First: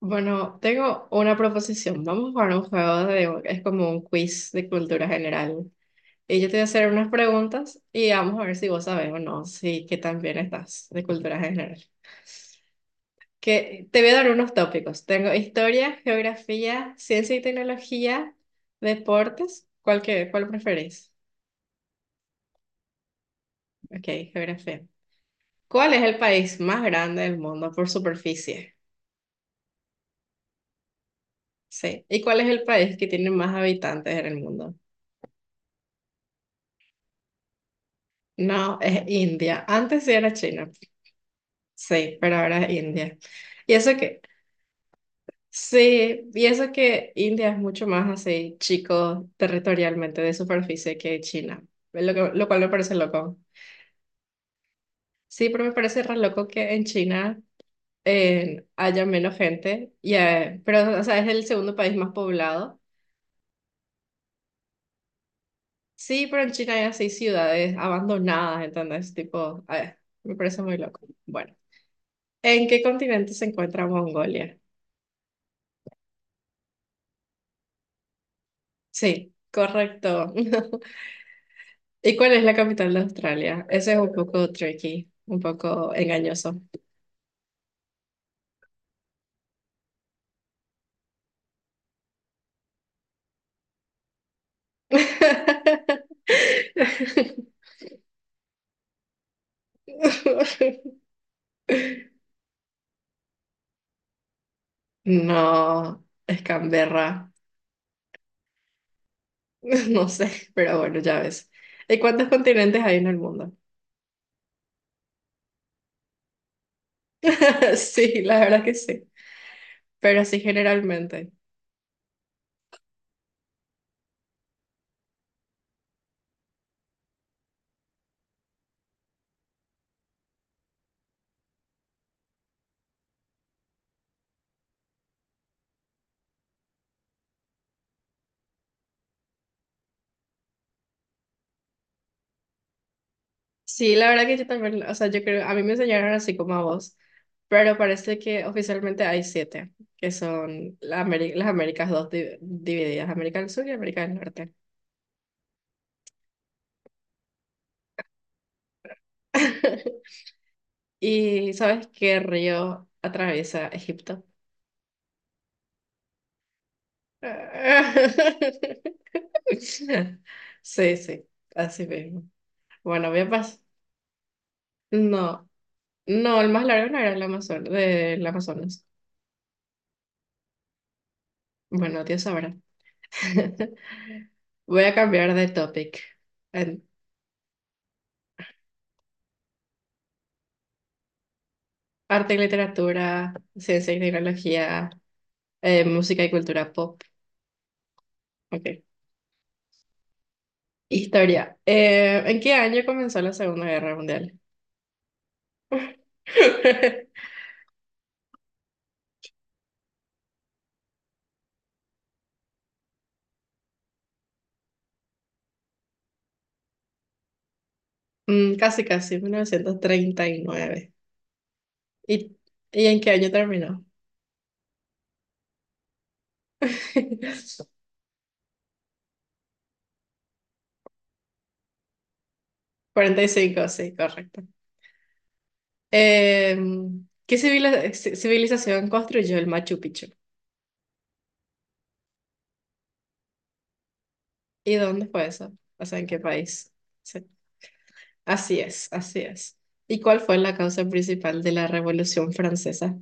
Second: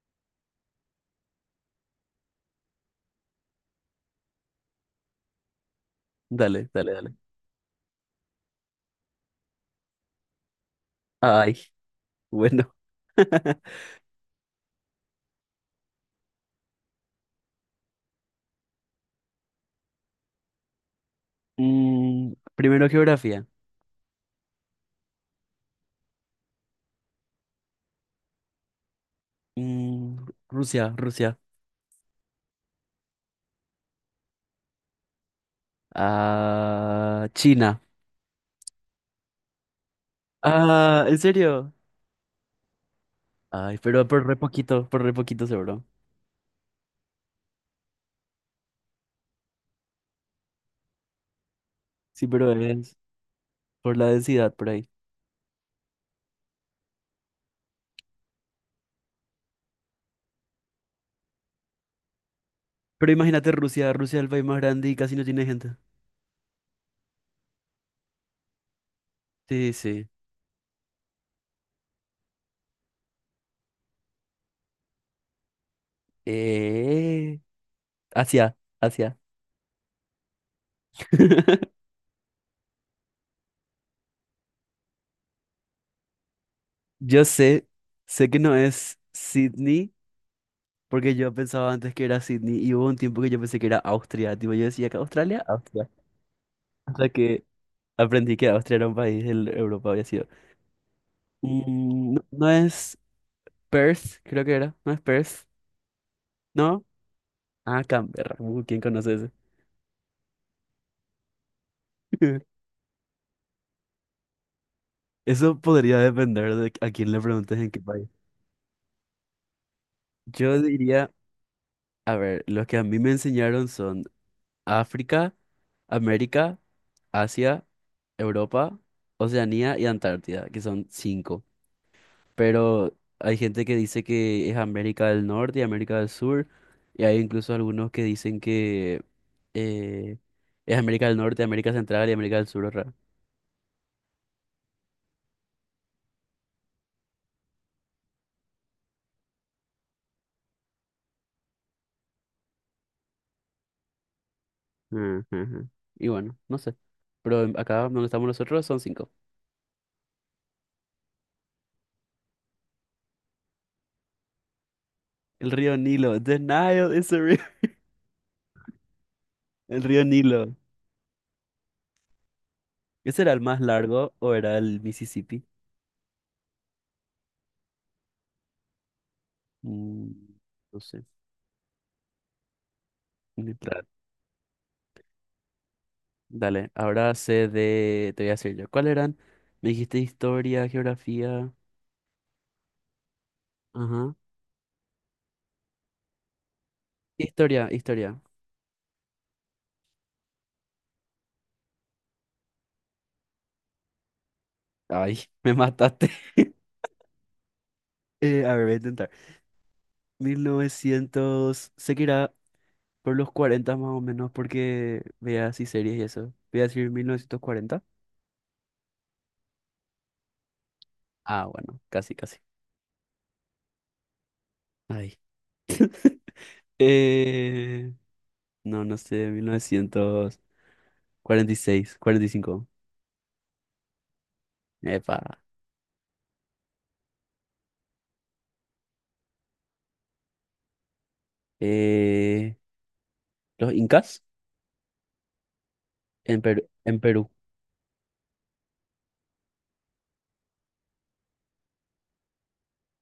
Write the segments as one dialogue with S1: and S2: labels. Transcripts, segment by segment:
S1: Bueno, tengo una proposición. Vamos a jugar un juego de, es como un quiz de cultura general. Y yo te voy a
S2: Dale,
S1: hacer
S2: dale,
S1: unas
S2: dale.
S1: preguntas y vamos a ver si vos sabes o no, si qué tan bien estás de cultura
S2: Ay,
S1: general.
S2: bueno.
S1: Que te voy a dar unos tópicos. Tengo historia, geografía, ciencia y tecnología, deportes. ¿Cuál preferís?
S2: Primero geografía.
S1: Ok, geografía. ¿Cuál es el país más grande del mundo por superficie?
S2: Mm, Rusia, Rusia.
S1: Sí. ¿Y cuál es el país que tiene más habitantes en el mundo?
S2: Ah, China.
S1: No, es India. Antes sí era China,
S2: Ah, ¿en serio?
S1: sí, pero ahora es India. Y
S2: Ay,
S1: eso
S2: pero
S1: que,
S2: por re poquito seguro.
S1: sí, y eso que India es mucho más así, chico territorialmente de superficie que China,
S2: Sí,
S1: lo
S2: pero
S1: cual me parece
S2: es
S1: loco.
S2: por la densidad por ahí.
S1: Sí, pero me parece re loco que en China haya menos gente, pero o sea, es el segundo país más poblado.
S2: Pero imagínate Rusia, Rusia es el país más grande y casi no tiene gente.
S1: Sí, pero en China hay así ciudades abandonadas, entonces, tipo,
S2: Sí, sí.
S1: me parece muy loco. Bueno, ¿en qué continente se encuentra Mongolia?
S2: Eh, Asia, Asia.
S1: Sí, correcto. ¿Y cuál es la capital de Australia? Ese es un poco tricky, un poco engañoso.
S2: Yo sé, sé que no es Sydney. Porque yo pensaba antes que era Sydney y hubo un tiempo que yo pensé que era Austria. Tipo, yo decía que Australia, Austria. Hasta que aprendí que Austria era un país de Europa, había sido. No, no es Perth, creo que era. No es Perth.
S1: No, es
S2: ¿No?
S1: Canberra.
S2: Ah, Canberra. ¿Quién conoce ese?
S1: No sé, pero bueno, ya ves. ¿Y cuántos continentes hay en el mundo?
S2: Eso podría depender de a quién le preguntes en qué país.
S1: Sí, la verdad que sí, pero sí
S2: Yo diría,
S1: generalmente.
S2: a ver, los que a mí me enseñaron son África, América, Asia, Europa, Oceanía y Antártida, que son cinco. Pero hay gente que dice que es América del Norte y América del Sur, y hay incluso algunos que dicen que eh, es América del Norte, América Central y América del Sur, otra.
S1: Sí, la verdad que yo también, o sea, yo creo, a mí me enseñaron así como a vos, pero parece que oficialmente hay siete, que son las Américas dos divididas, América del Sur y América del Norte.
S2: Ujú, ujú. Y bueno, no sé. Pero acá donde estamos nosotros son cinco.
S1: ¿Y sabes qué río atraviesa Egipto?
S2: El río Nilo. The Nile is a ri- El río Nilo.
S1: Sí, sí, así mismo. Bueno, voy
S2: ¿Ese
S1: a
S2: era el
S1: pasar.
S2: más largo o era el Mississippi?
S1: No, no, el más largo no era el Amazonas, del Amazonas.
S2: Mm, no sé.
S1: Bueno, Dios sabrá.
S2: Claro.
S1: Voy a cambiar de topic.
S2: Dale,
S1: En
S2: ahora sé de. Te voy a decir yo. ¿Cuál eran? Me dijiste historia, geografía.
S1: arte y literatura, ciencia y
S2: Ajá.
S1: tecnología, música y cultura pop.
S2: Historia, historia.
S1: Ok. Historia. ¿En qué año comenzó la Segunda Guerra Mundial?
S2: Ay, me mataste. A ver, voy a intentar. 1900, sé que irá por los 40 más o menos, porque vea así series y eso. Voy a decir 1940.
S1: Casi, casi, 1939.
S2: Ah, bueno, casi,
S1: y
S2: casi.
S1: y en qué año terminó?
S2: Ay. Eh, no, no sé, 1946, 45.
S1: 45, sí, correcto.
S2: Epa.
S1: ¿Qué civilización construyó el Machu Picchu?
S2: Eh, los incas
S1: ¿Y dónde fue eso? O sea, ¿en qué
S2: en Perú,
S1: país?
S2: en Perú.
S1: Así es, así es. ¿Y cuál fue la causa principal de la Revolución Francesa?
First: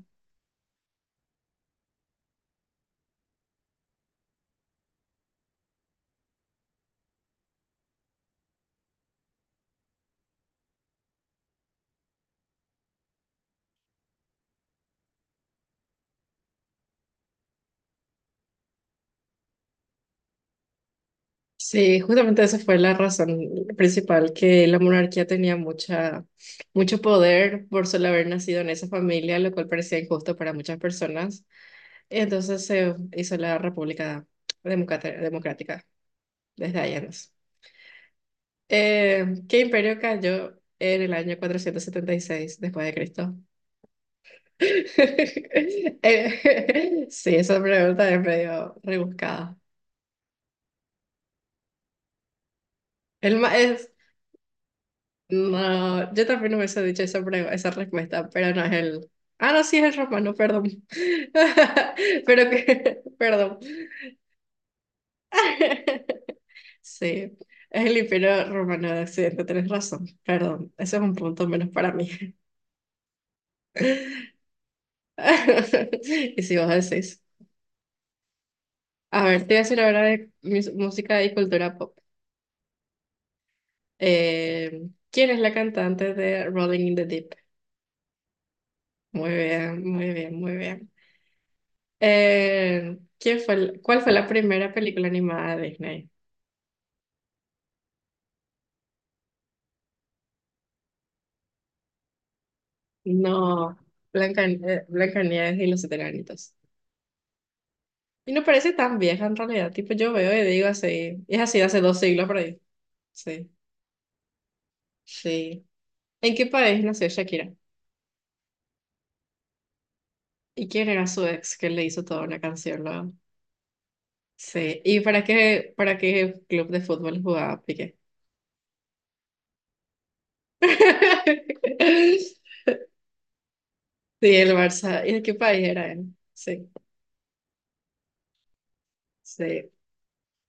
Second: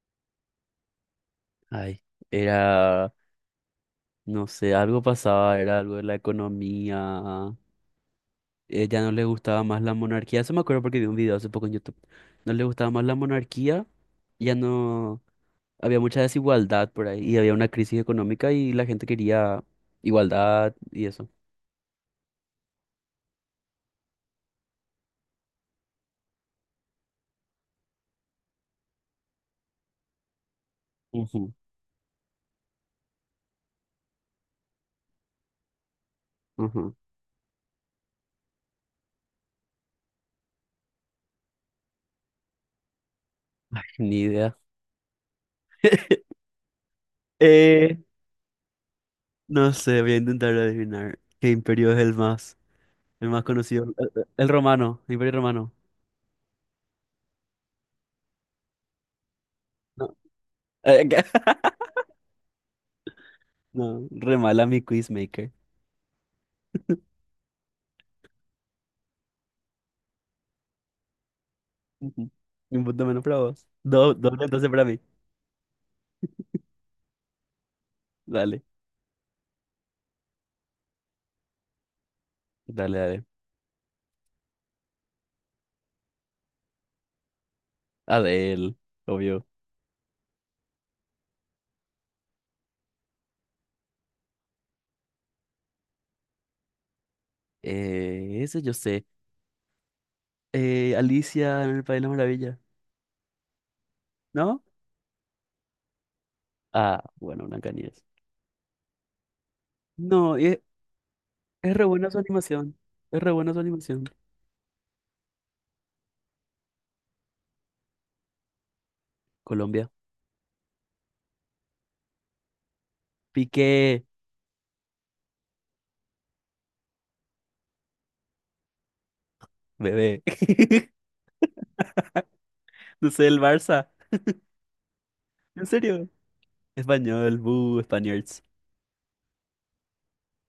S2: Ay, era, no sé, algo pasaba, era algo de la economía, ya no le gustaba más la monarquía. Eso me acuerdo porque vi un video hace poco en YouTube. No le gustaba más la monarquía, ya no había mucha desigualdad por ahí y había una crisis económica y la gente quería igualdad y eso.
S1: Sí, justamente esa fue la razón principal, que la monarquía tenía mucho poder por solo haber nacido en esa familia, lo cual parecía injusto para muchas personas.
S2: Ujú,
S1: Entonces se hizo la República Democrática desde ahí
S2: ujú.
S1: en más. ¿Qué imperio cayó en el año 476 después de Cristo?
S2: Ni idea.
S1: Sí, esa
S2: Eh,
S1: pregunta es medio rebuscada.
S2: no sé, voy a intentar adivinar qué imperio es el más,
S1: El ma-
S2: conocido.
S1: es,
S2: El romano, el imperio romano.
S1: no, yo también hubiese dicho esa, esa respuesta, pero no es el... Ah, no, sí es el
S2: No,
S1: romano, perdón.
S2: ¿qué?
S1: Pero que, perdón.
S2: No, re mala mi quizmaker.
S1: Sí, es el imperio romano de Occidente, tenés razón. Perdón, ese es un punto menos para mí.
S2: Ujú. Un punto menos para vos. Dos, dos entonces para mí.
S1: Y si vos decís...
S2: Dale,
S1: A ver, te voy a decir la ahora de música y cultura pop.
S2: dale, dale.
S1: ¿Quién es la cantante de Rolling in the Deep?
S2: Adele,
S1: Muy
S2: obvio.
S1: bien, muy bien, muy bien. ¿Quién fue, cuál fue la primera película animada de Disney?
S2: Eso yo sé. Alicia en el País de las Maravillas,
S1: No,
S2: ¿no?
S1: Blancanieves y los siete enanitos.
S2: Ah, bueno, Blancanieves.
S1: Y no parece tan vieja en realidad, tipo yo veo
S2: No,
S1: y digo así, es así de
S2: es
S1: hace
S2: re
S1: dos
S2: buena su
S1: siglos por ahí.
S2: animación. Es re
S1: Sí,
S2: buena su animación.
S1: sí. ¿En qué país nació Shakira?
S2: Colombia.
S1: ¿Y quién era su ex que le hizo toda una canción luego?
S2: Piqué,
S1: Sí, ¿y para qué club de fútbol jugaba Piqué?
S2: bebé. No sé, el Barça.
S1: Sí, el Barça. ¿Y de qué país
S2: ¿En
S1: era
S2: serio?
S1: él? Sí,
S2: Español, buh, Spaniards.
S1: sí.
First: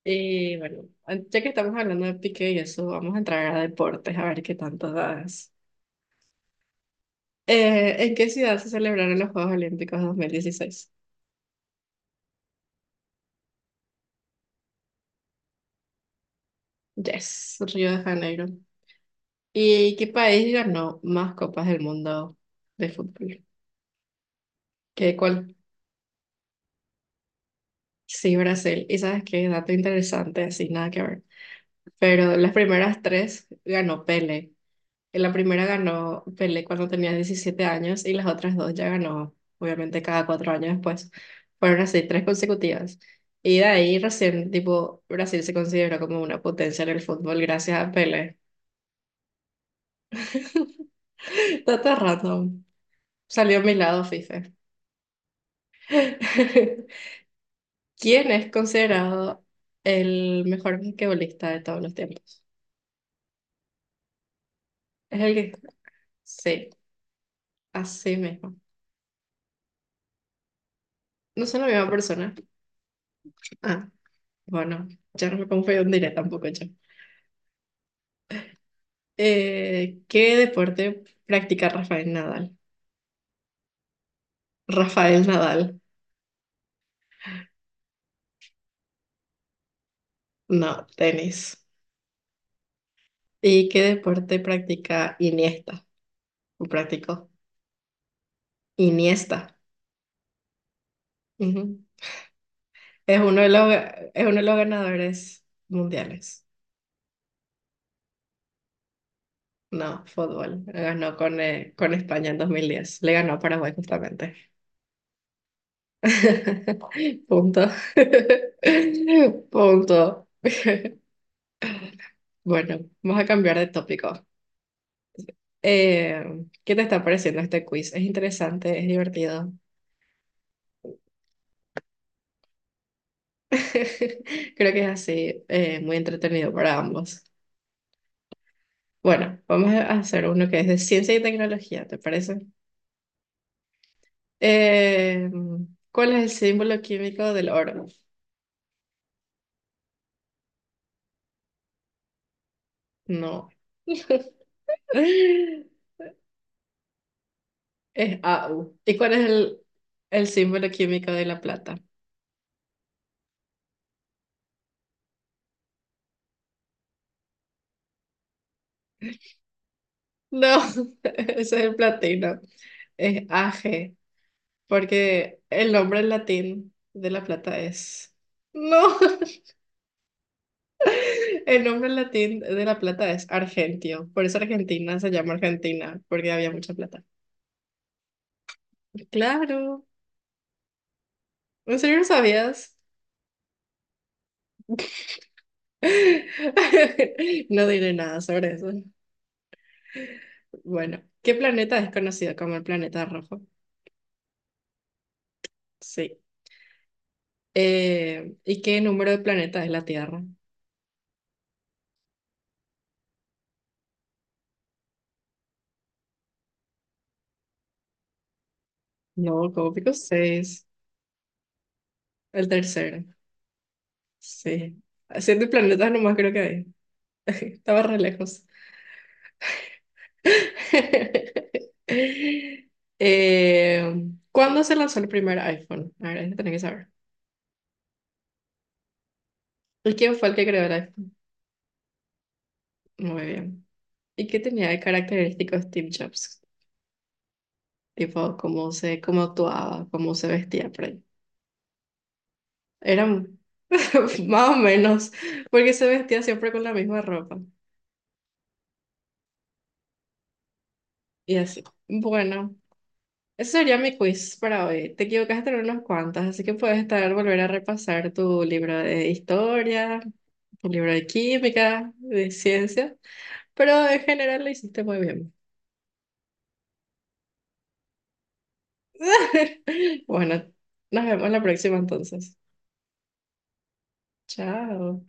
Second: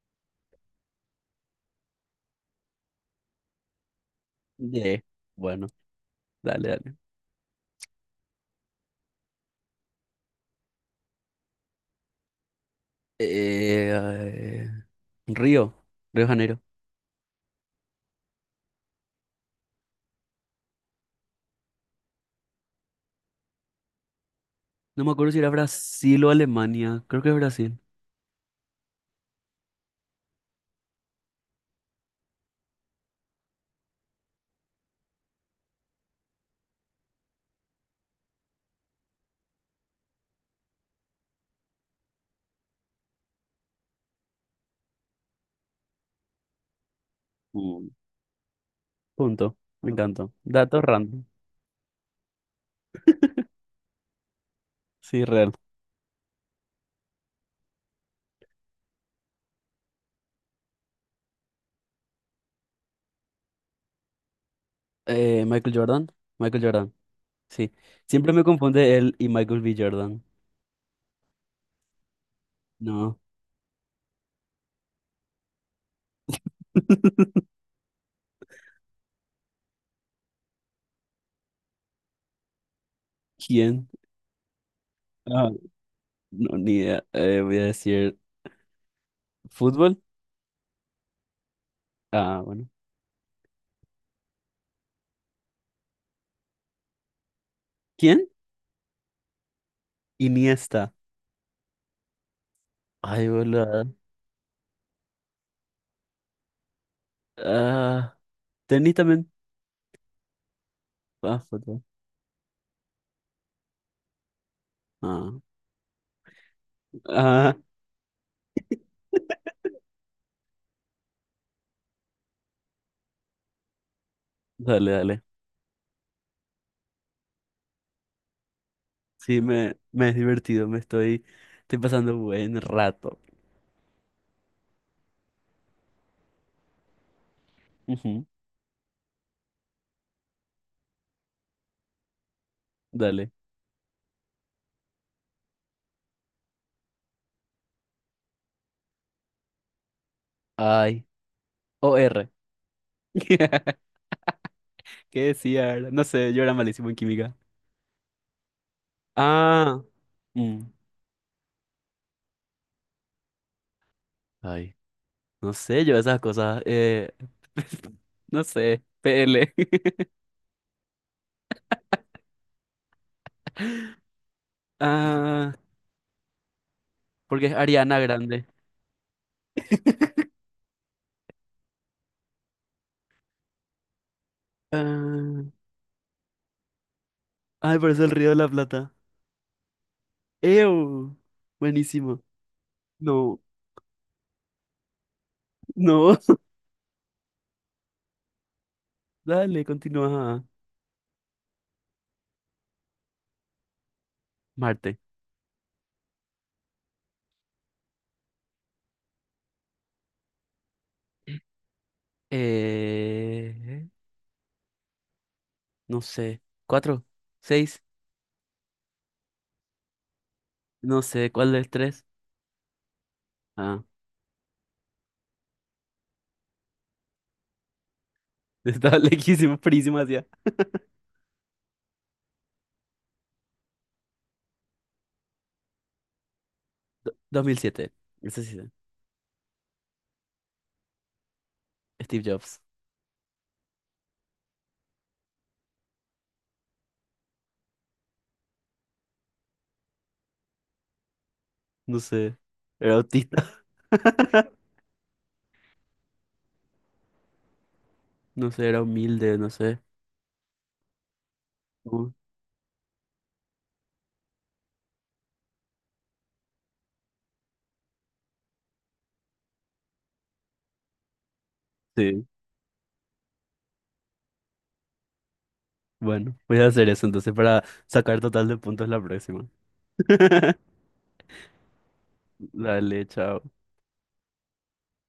S1: Y bueno, ya que estamos hablando de Piqué y eso, vamos a entrar a deportes, a ver qué tanto
S2: Yeah.
S1: das.
S2: Bueno, dale, dale.
S1: ¿En qué ciudad se celebraron los Juegos Olímpicos 2016?
S2: Eh, eh, Río, Río de Janeiro.
S1: Yes, Río de Janeiro. ¿Y qué país ganó más copas del mundo de fútbol?
S2: No me
S1: ¿Qué,
S2: acuerdo si era
S1: cuál?
S2: Brasil o Alemania. Creo que es Brasil.
S1: Sí, Brasil. ¿Y sabes qué? Dato interesante, así, nada que ver, pero las primeras tres ganó Pele. En la primera ganó Pele cuando tenía 17 años y las otras dos ya ganó, obviamente, cada 4 años después. Fueron así, tres consecutivas. Y de ahí recién, tipo, Brasil se consideró como una potencia en el fútbol gracias
S2: Mm.
S1: a Pele.
S2: Punto. Me encantó. Datos random.
S1: Dato random. Salió a mi lado, FIFA.
S2: Sí, real.
S1: ¿Quién es considerado el mejor basquetbolista de todos los tiempos? Es el que...
S2: Michael Jordan. Michael
S1: Sí,
S2: Jordan. Sí.
S1: así
S2: Siempre me
S1: mismo.
S2: confunde él y Michael B. Jordan.
S1: No son la misma persona.
S2: No.
S1: Ah. Bueno, ya no me confundiré tampoco yo. ¿Qué deporte practica Rafael Nadal?
S2: ¿Quién?
S1: Rafael
S2: Ah,
S1: Nadal,
S2: no, ni idea. Voy a decir fútbol.
S1: no, tenis.
S2: Ah, bueno.
S1: ¿Y qué deporte practica Iniesta? ¿O practicó?
S2: ¿Quién?
S1: Iniesta.
S2: Iniesta.
S1: Ujú.
S2: Ay, boludo.
S1: Es uno de los ganadores mundiales.
S2: Ah, tenis también.
S1: No, fútbol. Ganó
S2: Ah, fútbol.
S1: con España en 2010. Le ganó a Paraguay justamente.
S2: Ah, ah.
S1: Punto. Punto. Bueno, vamos a cambiar de tópico.
S2: Dale, dale.
S1: Eh, ¿Qué te está pareciendo este quiz? Es interesante, es
S2: Sí,
S1: divertido.
S2: me es divertido. Me estoy pasando buen rato.
S1: Creo que es así, muy entretenido para ambos.
S2: Ujú.
S1: Bueno, vamos a hacer uno que es de ciencia y tecnología, ¿te parece?
S2: Dale.
S1: Eh, ¿Cuál es el símbolo químico del oro?
S2: Ay, OR.
S1: No,
S2: ¿Qué decía? ¿Era? No sé, yo era malísimo en química.
S1: es AU. ¿Y cuál es el,
S2: Ah.
S1: el
S2: Mm.
S1: símbolo químico de la plata?
S2: Ay, no sé, yo esas cosas. No sé, PL.
S1: No, ese es el platino, es AG, porque
S2: Ah,
S1: el nombre en latín de la
S2: porque es
S1: plata
S2: Ariana
S1: es...
S2: Grande.
S1: No. El nombre latín de la plata es argentio, por eso Argentina se llama
S2: Ah.
S1: Argentina, porque había mucha plata.
S2: Ay, parece el Río de la Plata.
S1: Claro,
S2: ¡Ew!
S1: ¿en serio no
S2: Buenísimo.
S1: sabías?
S2: No. No.
S1: No diré nada sobre eso.
S2: Dale, continúa.
S1: Bueno, ¿qué planeta es conocido como el planeta rojo?
S2: Marte.
S1: Sí. ¿Y qué número de planetas es la Tierra?
S2: Eh, no sé. ¿Cuatro? ¿Seis?
S1: No, como pico seis,
S2: No sé, ¿cuál es tres?
S1: el tercero.
S2: Ah.
S1: Sí. Siete planetas nomás creo que hay. Estaba re lejos.
S2: Estaba lejísimo, frísimo hacia.
S1: Eh, ¿Cuándo se lanzó el primer iPhone? A ver, eso tenés que saber.
S2: 2007. Ese sí.
S1: ¿Y quién fue el que creó el iPhone?
S2: Steve Jobs.
S1: Muy bien. ¿Y qué tenía de característicos Steve Jobs? Tipo, cómo actuaba, cómo se vestía por ahí.
S2: No sé. Era
S1: Eran
S2: autista.
S1: más o menos, porque se vestía siempre con la misma ropa.
S2: No sé, era humilde, no sé.
S1: Y así.
S2: Uh,
S1: Bueno. Ese sería mi quiz para hoy. Te equivocaste en unos cuantos, así que puedes volver a repasar tu libro de historia, tu libro de química,
S2: sí.
S1: de ciencia, pero en general lo hiciste muy bien.
S2: Bueno, voy a hacer eso entonces para sacar total de puntos la próxima.
S1: Bueno, nos vemos la próxima entonces.
S2: Dale, chao.
S1: Chao.